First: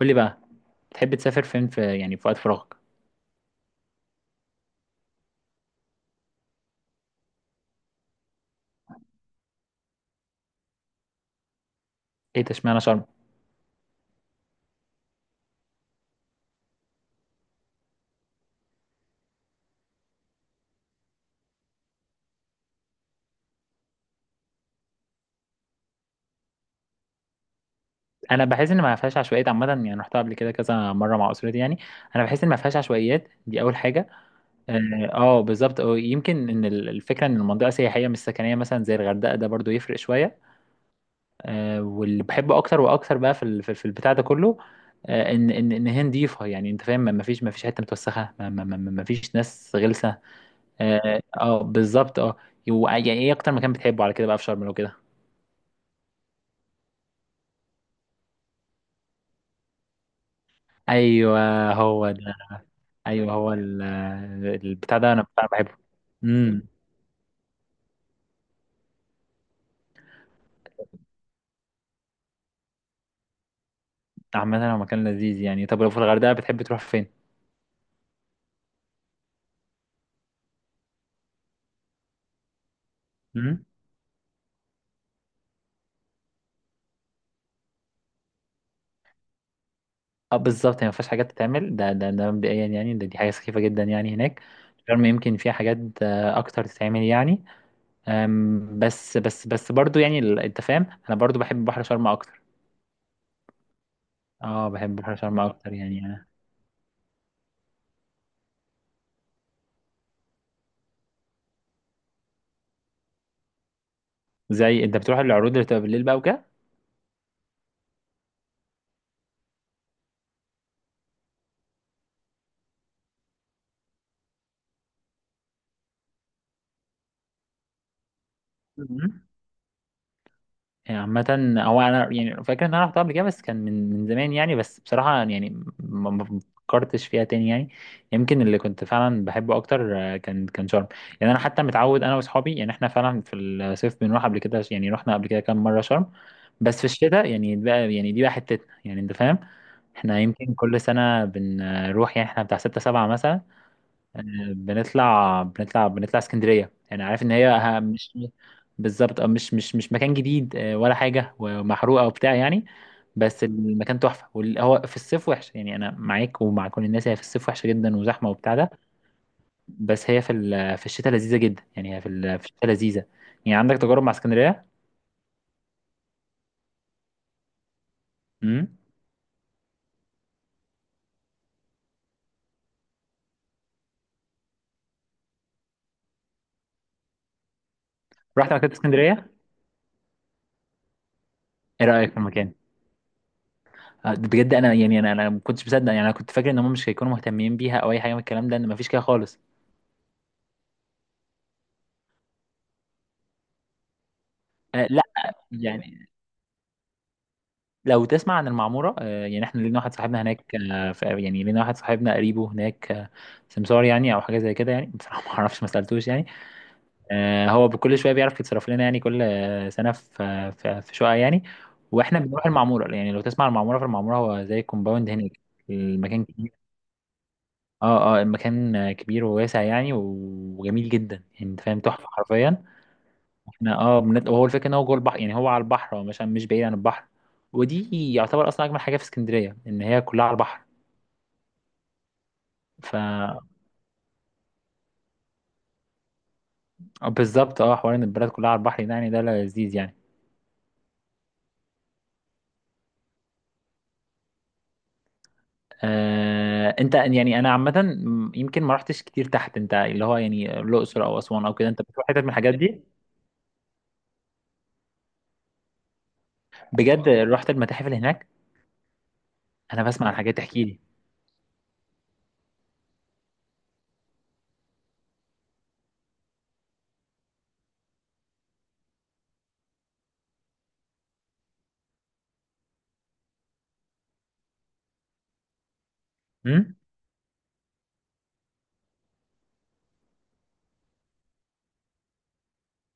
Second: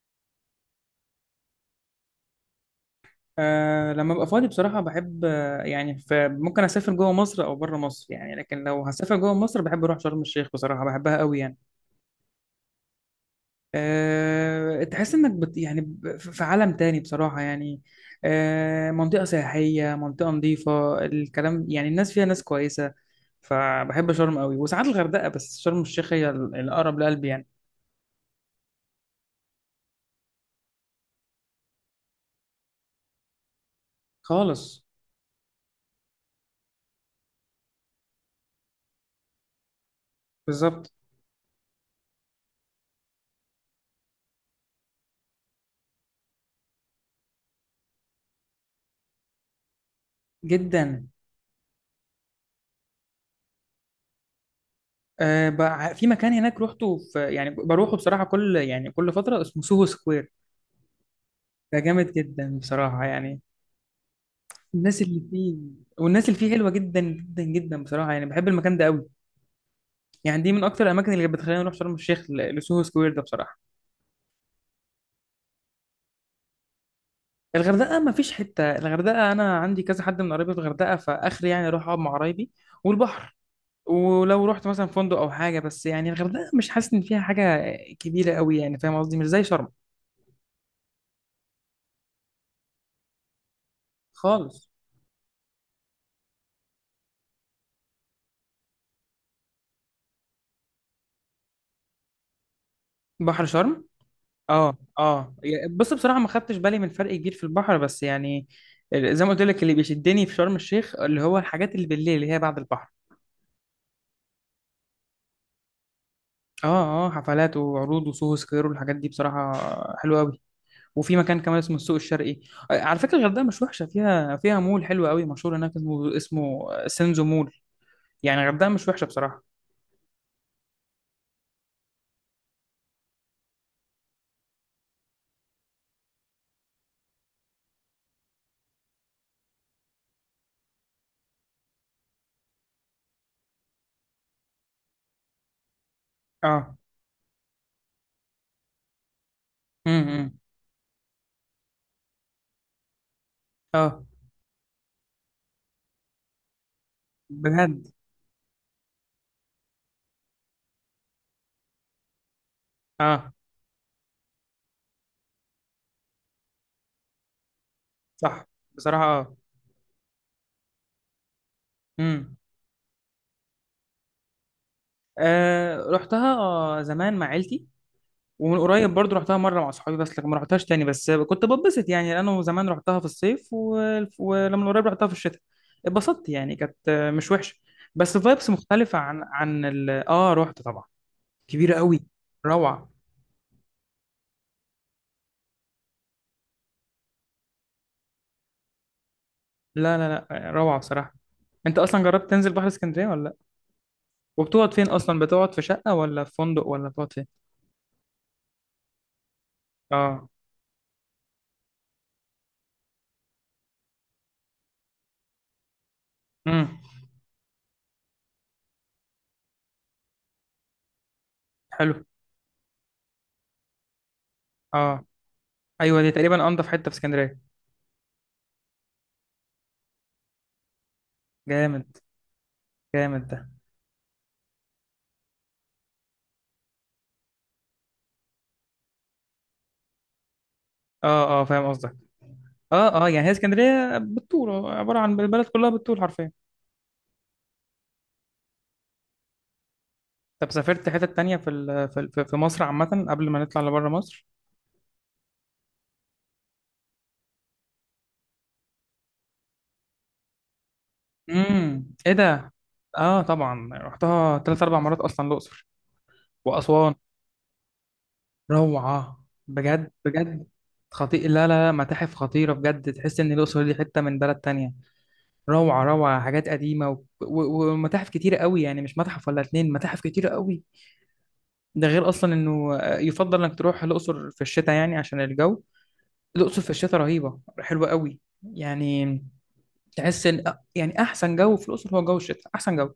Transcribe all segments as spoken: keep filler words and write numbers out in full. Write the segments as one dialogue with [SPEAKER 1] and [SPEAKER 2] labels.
[SPEAKER 1] قول لي بقى، تحب تسافر فين في يعني في وقت فراغك؟
[SPEAKER 2] أه لما ابقى فاضي بصراحة بحب آه، يعني ف- ممكن اسافر جوه مصر او بره مصر، يعني لكن لو هسافر جوه مصر بحب اروح شرم الشيخ، بصراحة بحبها قوي يعني.
[SPEAKER 1] ايه ده؟ اشمعنى شرم؟
[SPEAKER 2] أه تحس انك بت يعني ب- في عالم تاني بصراحة يعني. أه منطقة سياحية، منطقة نظيفة، الكلام يعني الناس فيها ناس كويسة. فبحب شرم قوي وساعات الغردقة، بس شرم الشيخ هي ال- الأقرب لقلبي يعني.
[SPEAKER 1] انا بحس ان ما فيهاش عشوائيات عامه يعني، رحتها قبل كده كذا مره مع اسرتي يعني. انا بحس ان ما فيهاش عشوائيات، دي اول حاجه. اه
[SPEAKER 2] خالص.
[SPEAKER 1] آه، بالظبط، أو يمكن ان ال- الفكره ان المنطقه سياحيه مش سكنيه، مثلا زي الغردقه ده برضو يفرق شويه.
[SPEAKER 2] بالظبط.
[SPEAKER 1] اه، واللي بحبه اكتر واكتر بقى في ال- في في البتاع ده كله. آه، ان ان ان هي نضيفه يعني، انت فاهم، ما ما فيش ما فيش حته متوسخه، ما ما ما ما- ما فيش ناس غلسه.
[SPEAKER 2] جدا.
[SPEAKER 1] اه آه، بالظبط اه. و- يعني ايه اكتر مكان بتحبه على كده بقى في شرم لو كده؟
[SPEAKER 2] أه بقى في مكان هناك روحته، في يعني بروحه بصراحة كل يعني كل فترة، اسمه سوهو سكوير.
[SPEAKER 1] ايوه،
[SPEAKER 2] ده
[SPEAKER 1] هو
[SPEAKER 2] جامد
[SPEAKER 1] ده.
[SPEAKER 2] جدا بصراحة
[SPEAKER 1] ايوه،
[SPEAKER 2] يعني.
[SPEAKER 1] هو ال- البتاع
[SPEAKER 2] الناس
[SPEAKER 1] ده
[SPEAKER 2] اللي
[SPEAKER 1] انا بتاع
[SPEAKER 2] فيه،
[SPEAKER 1] بحبه.
[SPEAKER 2] والناس اللي فيه
[SPEAKER 1] امم.
[SPEAKER 2] حلوة جدا جدا جدا بصراحة يعني، بحب المكان ده قوي. يعني دي من أكتر الأماكن اللي بتخليني أروح شرم الشيخ، ل- لسوهو سكوير ده بصراحة.
[SPEAKER 1] عامة هو مكان لذيذ يعني. طب لو في الغردقة بتحب تروح فين؟
[SPEAKER 2] الغردقة ما فيش حتة، الغردقة أنا عندي كذا حد من قرايبي في الغردقة، فآخري يعني أروح أقعد مع قرايبي والبحر.
[SPEAKER 1] امم.
[SPEAKER 2] ولو رحت مثلا فندق أو حاجة، بس يعني الغردقة مش حاسس إن فيها حاجة كبيرة قوي، يعني فاهم قصدي، مش زي شرم.
[SPEAKER 1] اه بالظبط، هي ما فيهاش حاجات تتعمل، ده ده ده مبدئيا يعني، ده دي حاجة سخيفة جدا يعني هناك.
[SPEAKER 2] خالص.
[SPEAKER 1] شرم يمكن فيها حاجات آه، اكتر تتعمل يعني. أم، بس بس بس برضو يعني ال- انت فاهم انا برضو بحب بحر شرم اكتر.
[SPEAKER 2] بحر شرم.
[SPEAKER 1] اه،
[SPEAKER 2] اه
[SPEAKER 1] بحب بحر
[SPEAKER 2] اه،
[SPEAKER 1] شرم
[SPEAKER 2] يا-
[SPEAKER 1] اكتر
[SPEAKER 2] بص
[SPEAKER 1] يعني
[SPEAKER 2] بصراحه
[SPEAKER 1] انا.
[SPEAKER 2] ما خدتش بالي من فرق كبير في البحر، بس يعني ال- زي ما قلت لك اللي بيشدني في شرم الشيخ اللي هو الحاجات اللي بالليل اللي هي بعد البحر.
[SPEAKER 1] زي انت بتروح العروض اللي بتبقى بالليل بقى
[SPEAKER 2] اه اه، حفلات وعروض وسوهو سكوير والحاجات دي بصراحه حلوه قوي. وفي مكان كمان اسمه السوق الشرقي. آه، على فكره الغردقه مش وحشه، فيها فيها مول حلو قوي مشهور هناك، اسمه اسمه سينزو مول. يعني الغردقه مش وحشه
[SPEAKER 1] وكده.
[SPEAKER 2] بصراحه.
[SPEAKER 1] يعني عامة هو، أنا يعني فاكر إن أنا رحتها قبل كده بس كان من من زمان يعني، بس بصراحة يعني ما ما فكرتش فيها تاني يعني. يمكن اللي كنت فعلا بحبه أكتر آه، كان كان شرم. يعني أنا حتى متعود أنا وأصحابي يعني، إحنا فعلا في الصيف بنروح قبل كده يعني، رحنا قبل كده كام مرة شرم.
[SPEAKER 2] اه.
[SPEAKER 1] بس في الشتاء يعني بقى، يعني دي بقى حتتنا يعني، أنت فاهم. إحنا
[SPEAKER 2] امم
[SPEAKER 1] يمكن كل سنة بنروح يعني، إحنا بتاع ستة سبعة مثلا.
[SPEAKER 2] اه.
[SPEAKER 1] آه، بنطلع بنطلع بنطلع اسكندرية يعني، عارف ان هي ه-
[SPEAKER 2] بجد.
[SPEAKER 1] مش، بالظبط اه، مش مش مش مكان جديد آه، ولا حاجة، ومحروقة وبتاع يعني.
[SPEAKER 2] اه.
[SPEAKER 1] بس المكان تحفة، وال- هو في الصيف وحش يعني، انا معاك ومع كل الناس، هي في الصيف وحشة جدا وزحمة
[SPEAKER 2] صح.
[SPEAKER 1] وبتاع ده.
[SPEAKER 2] بصراحه اه.
[SPEAKER 1] بس هي في ال- في الشتاء لذيذة جدا يعني، هي في
[SPEAKER 2] امم
[SPEAKER 1] ال- في الشتاء لذيذة. يعني عندك تجارب مع اسكندرية؟
[SPEAKER 2] آه رحتها آه، زمان مع عيلتي، ومن
[SPEAKER 1] امم.
[SPEAKER 2] قريب برضو رحتها مره مع اصحابي، بس لكن ما رحتهاش تاني، بس كنت بتبسط يعني. انا زمان رحتها في الصيف و... ولما قريب رحتها في الشتاء اتبسطت، يعني كانت مش وحشه، بس فايبس
[SPEAKER 1] رحت مكتبة
[SPEAKER 2] مختلفه عن
[SPEAKER 1] اسكندرية؟
[SPEAKER 2] عن ال... اه رحت طبعا. كبيره
[SPEAKER 1] ايه
[SPEAKER 2] قوي.
[SPEAKER 1] رأيك في المكان؟
[SPEAKER 2] روعه.
[SPEAKER 1] آه، بجد انا يعني، انا انا ما كنتش مصدق يعني. انا كنت فاكر ان هم مش هيكونوا مهتمين بيها او اي حاجه من الكلام ده، ان ما فيش كده خالص.
[SPEAKER 2] لا لا لا، روعه بصراحه. انت اصلا جربت تنزل بحر اسكندريه ولا لا؟ وبتقعد
[SPEAKER 1] آه
[SPEAKER 2] فين
[SPEAKER 1] لا.
[SPEAKER 2] اصلا، بتقعد في شقه
[SPEAKER 1] يعني
[SPEAKER 2] ولا في فندق ولا بتقعد فين؟
[SPEAKER 1] لو تسمع عن المعمورة آه، يعني احنا لينا واحد صاحبنا
[SPEAKER 2] اه.
[SPEAKER 1] هناك آه، ف- يعني لينا واحد صاحبنا قريبه هناك آه، سمسار يعني او حاجة زي كده يعني، بصراحة ما اعرفش، ما سألتوش يعني.
[SPEAKER 2] امم.
[SPEAKER 1] آه، هو بكل شوية بيعرف يتصرف لنا يعني، كل آه، سنة في في في شقة يعني.
[SPEAKER 2] حلو.
[SPEAKER 1] واحنا بنروح المعمورة يعني. لو تسمع عن المعمورة، فالمعمورة هو زي
[SPEAKER 2] اه.
[SPEAKER 1] كومباوند هناك.
[SPEAKER 2] ايوه دي
[SPEAKER 1] المكان
[SPEAKER 2] تقريبا
[SPEAKER 1] كبير.
[SPEAKER 2] انضف حته في اسكندريه.
[SPEAKER 1] اه اه، المكان آه، كبير وواسع يعني، وجميل جدا يعني، انت فاهم،
[SPEAKER 2] جامد.
[SPEAKER 1] تحفة حرفيا.
[SPEAKER 2] جامد ده.
[SPEAKER 1] احنا اه، بنت... وهو الفكره ان هو جوه البحر يعني، هو على البحر، هو مش مش بعيد عن البحر. ودي يعتبر اصلا اجمل حاجه في اسكندريه، ان هي كلها على البحر.
[SPEAKER 2] اه اه فاهم قصدك. اه
[SPEAKER 1] ف
[SPEAKER 2] اه يعني هي اسكندريه بالطول، عباره عن البلد كلها بالطول حرفيا.
[SPEAKER 1] بالظبط اه، حوار ان البلد كلها على البحر ده، يعني ده لذيذ يعني.
[SPEAKER 2] طب سافرت حتة تانية في ال- في ال- في مصر عامة قبل ما نطلع لبره مصر؟
[SPEAKER 1] آه، انت يعني انا عامه، م- يمكن ما رحتش كتير تحت، انت اللي هو يعني الاقصر او اسوان او كده، انت
[SPEAKER 2] امم،
[SPEAKER 1] بتروح
[SPEAKER 2] ايه
[SPEAKER 1] حتت من
[SPEAKER 2] ده؟
[SPEAKER 1] الحاجات دي؟
[SPEAKER 2] اه طبعا رحتها تلات اربع مرات، اصلا الاقصر واسوان.
[SPEAKER 1] بجد، رحت المتاحف اللي هناك؟
[SPEAKER 2] روعة
[SPEAKER 1] انا
[SPEAKER 2] بجد
[SPEAKER 1] بسمع عن حاجات،
[SPEAKER 2] بجد.
[SPEAKER 1] تحكي لي.
[SPEAKER 2] خطير. لا لا لا، متاحف خطيرة بجد، تحس ان الاقصر دي حتة من بلد تانية. روعة روعة، حاجات قديمة و... و... ومتاحف كتيرة قوي، يعني مش متحف ولا اتنين، متاحف كتيرة قوي. ده غير اصلا انه آه، يفضل انك تروح الاقصر في الشتاء يعني عشان الجو. الأقصر في
[SPEAKER 1] امم.
[SPEAKER 2] الشتاء رهيبة، حلوة قوي يعني. تحس ان يعني احسن جو في الأقصر هو جو الشتاء، احسن جو.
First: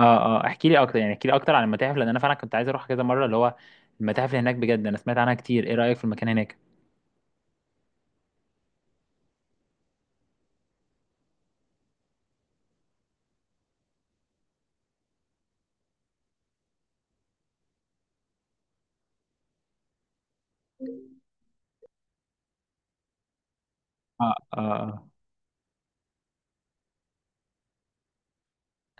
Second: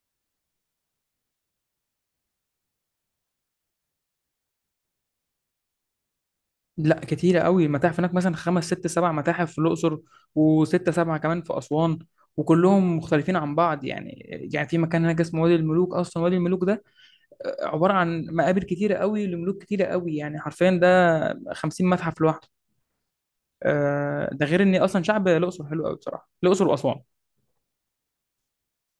[SPEAKER 1] اه اه، احكي لي اكتر، يعني احكي لي اكتر عن المتاحف، لان انا فعلا كنت عايز اروح كذا مره اللي هو، المتاحف اللي هناك بجد انا سمعت عنها كتير. ايه رايك في المكان هناك؟
[SPEAKER 2] لا كتيرة قوي المتاحف هناك، مثلا خمس ست سبع متاحف في الأقصر، وستة سبعة كمان في أسوان، وكلهم مختلفين عن بعض يعني. يعني في مكان هناك اسمه وادي الملوك، اصلا وادي الملوك ده عباره عن مقابر كتيره قوي لملوك كتيره قوي، يعني حرفيا ده خمسين متحف لوحده.
[SPEAKER 1] اه
[SPEAKER 2] آه، ده
[SPEAKER 1] اه
[SPEAKER 2] غير ان اصلا
[SPEAKER 1] آه.
[SPEAKER 2] شعب الاقصر حلو قوي بصراحه، الاقصر واسوان.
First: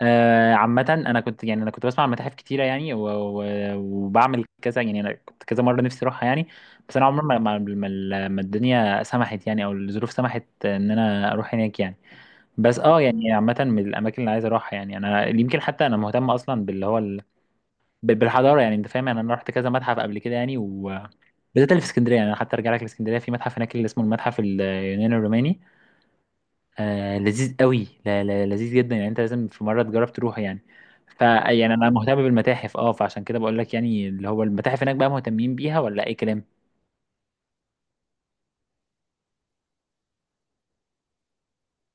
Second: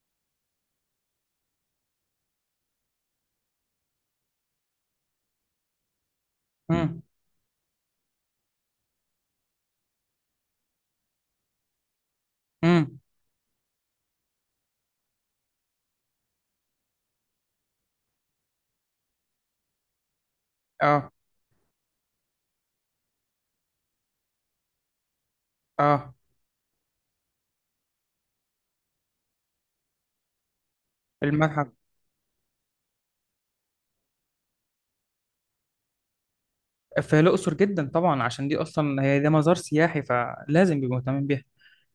[SPEAKER 1] آه، عامة أنا كنت يعني، أنا كنت بسمع عن متاحف كتيرة يعني، و... و... وبعمل كذا يعني، أنا كنت كذا مرة نفسي أروحها يعني. بس
[SPEAKER 2] امم.
[SPEAKER 1] أنا عمري ما ما ما ما الدنيا سمحت يعني، أو الظروف سمحت إن أنا أروح هناك يعني. بس
[SPEAKER 2] امم.
[SPEAKER 1] أه، يعني عامة من الأماكن اللي عايز أروحها يعني، أنا يمكن حتى أنا مهتم أصلا باللي هو ال... بال- بالحضارة يعني، أنت فاهم. يعني أنا رحت كذا متحف قبل كده يعني، وبالذات
[SPEAKER 2] اه
[SPEAKER 1] اللي في اسكندرية يعني. أنا حتى أرجع لك لإسكندرية، في متحف هناك اللي اسمه المتحف اليوناني الروماني.
[SPEAKER 2] اه.
[SPEAKER 1] آه، لذيذ قوي، لا لا، لذيذ جدا يعني، انت لازم في مره تجرب تروح يعني. فيعني
[SPEAKER 2] المتحف
[SPEAKER 1] انا مهتم بالمتاحف اه، فعشان كده بقول لك يعني، اللي هو المتاحف هناك بقى مهتمين بيها ولا اي كلام.
[SPEAKER 2] في الأقصر جدا طبعا، عشان دي أصلا هي ده مزار سياحي فلازم بيبقوا مهتمين بيها.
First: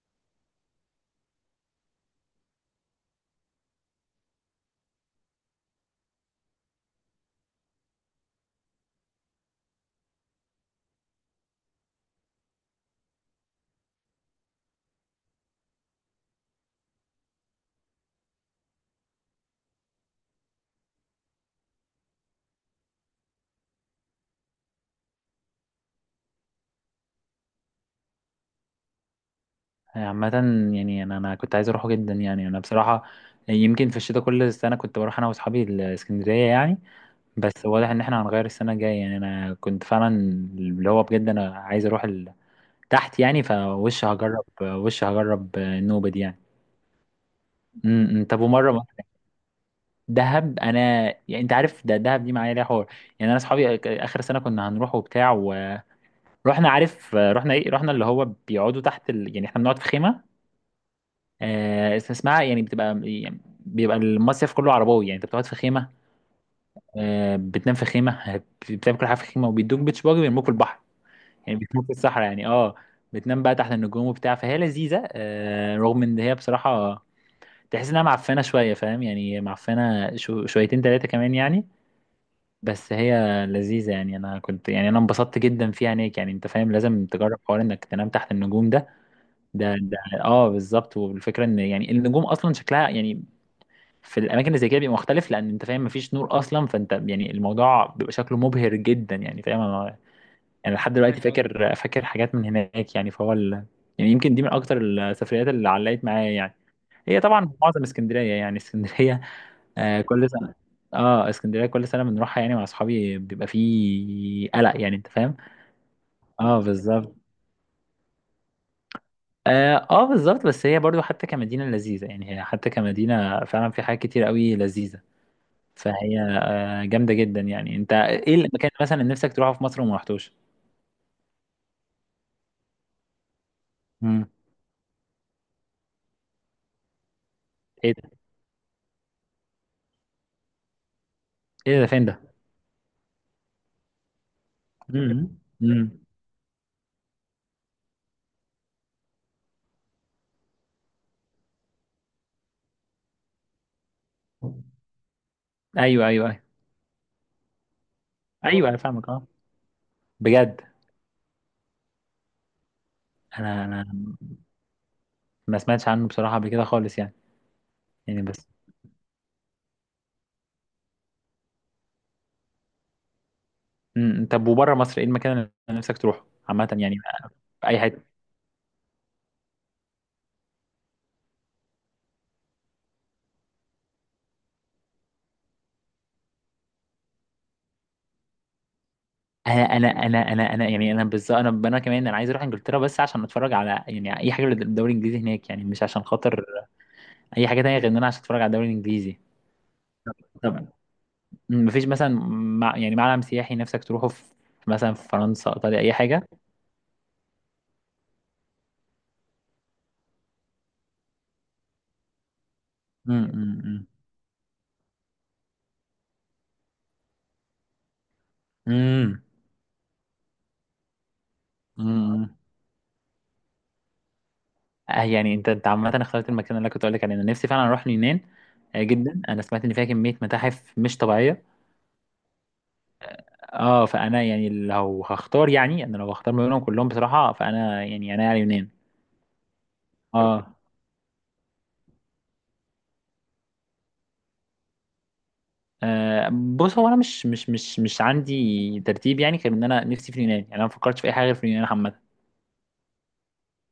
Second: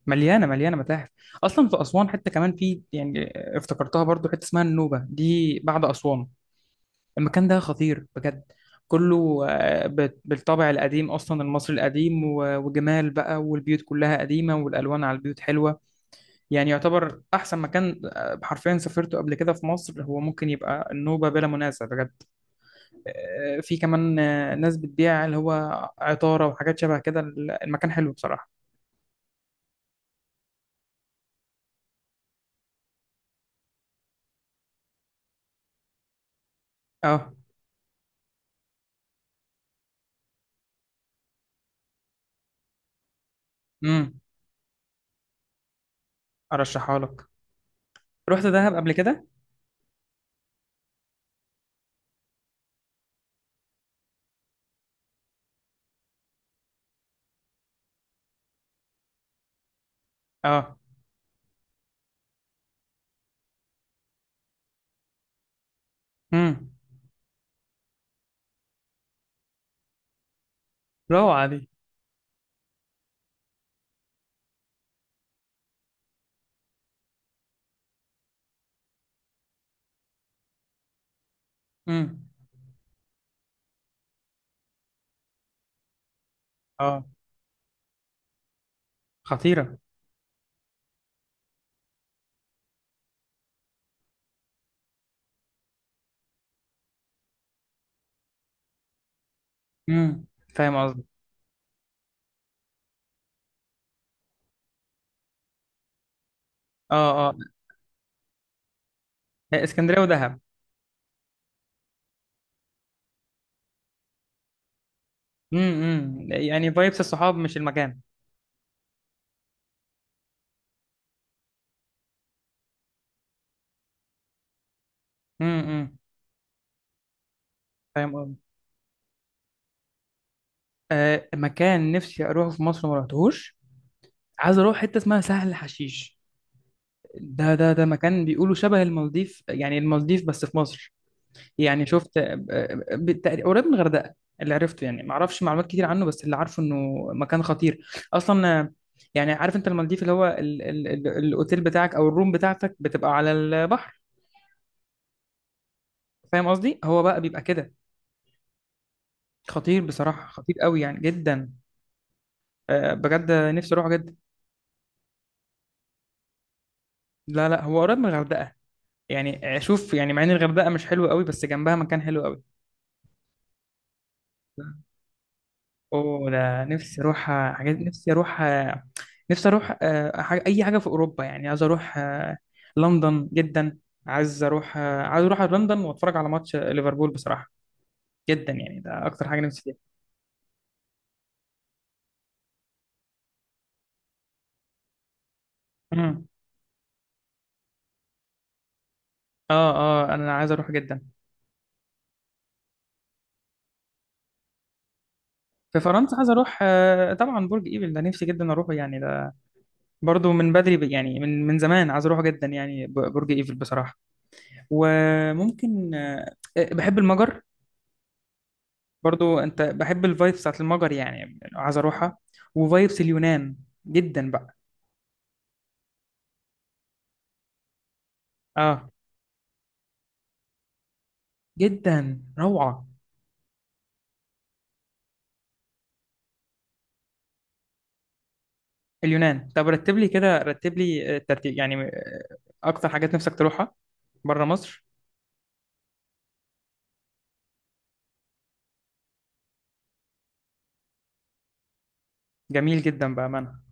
[SPEAKER 2] مليانة مليانة متاحف. أصلا في أسوان حتى كمان، في يعني افتكرتها برضو حتة اسمها النوبة دي بعد أسوان. المكان ده خطير بجد. كله آه، بت- بالطابع القديم أصلا المصري القديم و- وجمال بقى، والبيوت كلها قديمة والألوان على البيوت حلوة. يعني يعتبر أحسن مكان آه، حرفيا سافرته قبل كده في مصر، هو ممكن يبقى النوبة بلا منازع بجد. آه، في كمان آه، ناس بتبيع اللي هو عطارة وحاجات شبه كده. المكان حلو بصراحة.
[SPEAKER 1] آه، عامه يعني انا انا كنت عايز اروحه جدا يعني، انا بصراحه. يمكن في الشتاء كل سنه كنت بروح انا واصحابي الاسكندريه يعني.
[SPEAKER 2] اه.
[SPEAKER 1] بس واضح ان احنا هنغير السنه الجايه يعني، انا كنت فعلا اللي هو بجد انا عايز اروح ال- تحت يعني، فوش
[SPEAKER 2] امم.
[SPEAKER 1] هجرب وش هجرب النوبه دي يعني.
[SPEAKER 2] ارشحها لك.
[SPEAKER 1] م- م. طب
[SPEAKER 2] رحت
[SPEAKER 1] ومره،
[SPEAKER 2] دهب قبل كده؟
[SPEAKER 1] دهب انا، يعني انت عارف ده، دهب دي معايا ليها حوار. يعني انا اصحابي أك- اخر سنه كنا هنروح وبتاع، ورحنا. عارف رحنا ايه؟ رحنا اللي هو بيقعدوا تحت ال... يعني احنا بنقعد في خيمه.
[SPEAKER 2] اه.
[SPEAKER 1] آه اس- اسمها يعني بتبقى، يعني بيبقى المصيف كله عرباوي يعني، انت بتقعد في خيمه،
[SPEAKER 2] امم.
[SPEAKER 1] آه، بتنام في خيمه بتعمل كل حاجه في خيمه، وبيدوك بيتش باجي، بيرموك في البحر،
[SPEAKER 2] روعة
[SPEAKER 1] يعني
[SPEAKER 2] دي.
[SPEAKER 1] بيرموك في الصحراء يعني، اه. بتنام بقى تحت النجوم وبتاع، فهي لذيذه آه، رغم ان هي بصراحه تحس انها معفنه شويه، فاهم يعني، معفنه شو شويتين ثلاثه كمان يعني.
[SPEAKER 2] امم.
[SPEAKER 1] بس هي لذيذة يعني، أنا كنت يعني، أنا انبسطت جدا فيها عينيك يعني، أنت فاهم،
[SPEAKER 2] اه.
[SPEAKER 1] لازم تجرب حوار إنك تنام تحت النجوم ده. ده
[SPEAKER 2] خطيرة.
[SPEAKER 1] ده أه بالظبط، والفكرة إن يعني النجوم أصلا شكلها يعني في الأماكن اللي زي كده بيبقى مختلف، لأن أنت فاهم مفيش نور أصلا، فأنت يعني الموضوع بيبقى شكله مبهر جدا يعني، فاهم أنا؟
[SPEAKER 2] امم. فاهم
[SPEAKER 1] يعني لحد
[SPEAKER 2] قصدي.
[SPEAKER 1] دلوقتي ايوه أيوة، فاكر، فاكر حاجات من هناك يعني. فهو ال... يعني يمكن دي من أكتر السفريات اللي علقت معايا يعني. هي
[SPEAKER 2] اه اه.
[SPEAKER 1] طبعا معظم اسكندرية يعني اسكندرية.
[SPEAKER 2] آه، اسكندرية
[SPEAKER 1] آه، كل
[SPEAKER 2] ودهب.
[SPEAKER 1] سنة. اه، اسكندرية كل سنة بنروحها يعني، مع اصحابي بيبقى فيه قلق يعني، انت فاهم.
[SPEAKER 2] امم امم
[SPEAKER 1] اه
[SPEAKER 2] يعني فايبس
[SPEAKER 1] بالظبط.
[SPEAKER 2] الصحاب مش المكان.
[SPEAKER 1] اه آه، بالظبط. بس هي برضو حتى كمدينة لذيذة يعني، هي حتى كمدينة فعلا في حاجات كتير قوي لذيذة.
[SPEAKER 2] امم امم.
[SPEAKER 1] فهي جامدة جدا يعني. انت
[SPEAKER 2] فاهم
[SPEAKER 1] ايه
[SPEAKER 2] قصدي.
[SPEAKER 1] المكان مثلا اللي نفسك تروحه في مصر وما رحتوش؟
[SPEAKER 2] آه مكان نفسي اروحه في مصر ما رحتهوش،
[SPEAKER 1] امم.
[SPEAKER 2] عايز اروح حتة اسمها سهل حشيش. ده ده ده
[SPEAKER 1] ايه ده؟
[SPEAKER 2] مكان بيقولوا شبه المالديف، يعني المالديف بس في مصر.
[SPEAKER 1] ايه
[SPEAKER 2] يعني
[SPEAKER 1] ده؟ فين
[SPEAKER 2] شفت؟
[SPEAKER 1] ده؟
[SPEAKER 2] بالتقريب قريب من الغردقه. اللي عرفته يعني، ما
[SPEAKER 1] امم
[SPEAKER 2] اعرفش معلومات كتير
[SPEAKER 1] امم.
[SPEAKER 2] عنه، بس اللي عارفه انه مكان خطير. اصلا آه، يعني عارف انت المالديف اللي هو ال ال ال الاوتيل بتاعك او الروم بتاعتك بتبقى على البحر،
[SPEAKER 1] ايوه ايوه ايوه.
[SPEAKER 2] فاهم قصدي، هو بقى بيبقى كده.
[SPEAKER 1] ايوه انا فاهمك اه.
[SPEAKER 2] خطير بصراحه، خطير
[SPEAKER 1] بجد،
[SPEAKER 2] قوي يعني جدا. آه، بجد
[SPEAKER 1] انا
[SPEAKER 2] نفسي
[SPEAKER 1] انا
[SPEAKER 2] اروحه جدا.
[SPEAKER 1] ما سمعتش عنه بصراحة قبل كده خالص يعني.
[SPEAKER 2] لا لا هو قريب من
[SPEAKER 1] يعني بس.
[SPEAKER 2] الغردقه. يعني آه، شوف يعني مع ان الغردقه مش حلوه قوي، بس جنبها مكان حلو قوي.
[SPEAKER 1] امم إمم. طب وبره مصر ايه المكان اللي نفسك تروحه
[SPEAKER 2] اوه ده
[SPEAKER 1] عامة يعني؟
[SPEAKER 2] نفسي اروح آه،
[SPEAKER 1] في
[SPEAKER 2] حاجات،
[SPEAKER 1] اي حتة؟
[SPEAKER 2] نفسي اروح آه، نفسي اروح آه، حاجة اي حاجه في اوروبا يعني، عايز اروح آه، لندن جدا. عايز اروح آه، عايز اروح لندن واتفرج على ماتش ليفربول بصراحه، جدا يعني، ده اكتر حاجه نفسي
[SPEAKER 1] انا
[SPEAKER 2] فيها.
[SPEAKER 1] انا انا انا انا يعني انا بالظبط، انا انا كمان انا عايز اروح انجلترا، بس عشان اتفرج على يعني اي حاجة للدوري الانجليزي هناك يعني، مش عشان
[SPEAKER 2] امم.
[SPEAKER 1] خاطر اي حاجة تانية، غير ان انا عشان اتفرج على الدوري الانجليزي.
[SPEAKER 2] اه اه انا عايز
[SPEAKER 1] طب،
[SPEAKER 2] اروح جدا.
[SPEAKER 1] مم، مفيش مثلا مع يعني معلم سياحي نفسك تروحه في، مثلا في فرنسا،
[SPEAKER 2] في
[SPEAKER 1] ايطاليا، اي
[SPEAKER 2] فرنسا
[SPEAKER 1] حاجة؟
[SPEAKER 2] عايز اروح آه، طبعا برج ايفل ده نفسي جدا اروحه يعني، ده برضو من بدري ب- يعني من من زمان عايز اروحه جدا يعني، ب- برج ايفل
[SPEAKER 1] امم
[SPEAKER 2] بصراحه. وممكن آه، آه، بحب المجر،
[SPEAKER 1] امم
[SPEAKER 2] برضو انت بحب الفايبس بتاعت المجر يعني عايز اروحها.
[SPEAKER 1] امم.
[SPEAKER 2] وفايبس اليونان جدا بقى.
[SPEAKER 1] آه يعني انت، انت عامة اخترت المكان اللي أنا كنت اقول لك عليه، انا نفسي فعلا اروح اليونان. آه،
[SPEAKER 2] اه.
[SPEAKER 1] جدا. انا سمعت ان فيها كمية متاحف مش طبيعية.
[SPEAKER 2] جدا روعة.
[SPEAKER 1] اه، فانا يعني لو هختار، يعني انا لو هختار ما بينهم كلهم بصراحه، فانا يعني انا على اليونان.
[SPEAKER 2] اليونان. طب رتب لي كده،
[SPEAKER 1] اه
[SPEAKER 2] رتب لي الترتيب يعني، آه، اكتر حاجات نفسك تروحها بره مصر.
[SPEAKER 1] آه، بص هو انا مش مش مش مش عندي ترتيب يعني، غير ان انا نفسي في اليونان يعني، انا ما فكرتش في اي حاجه غير في اليونان عامه
[SPEAKER 2] جميل جدا بأمانة.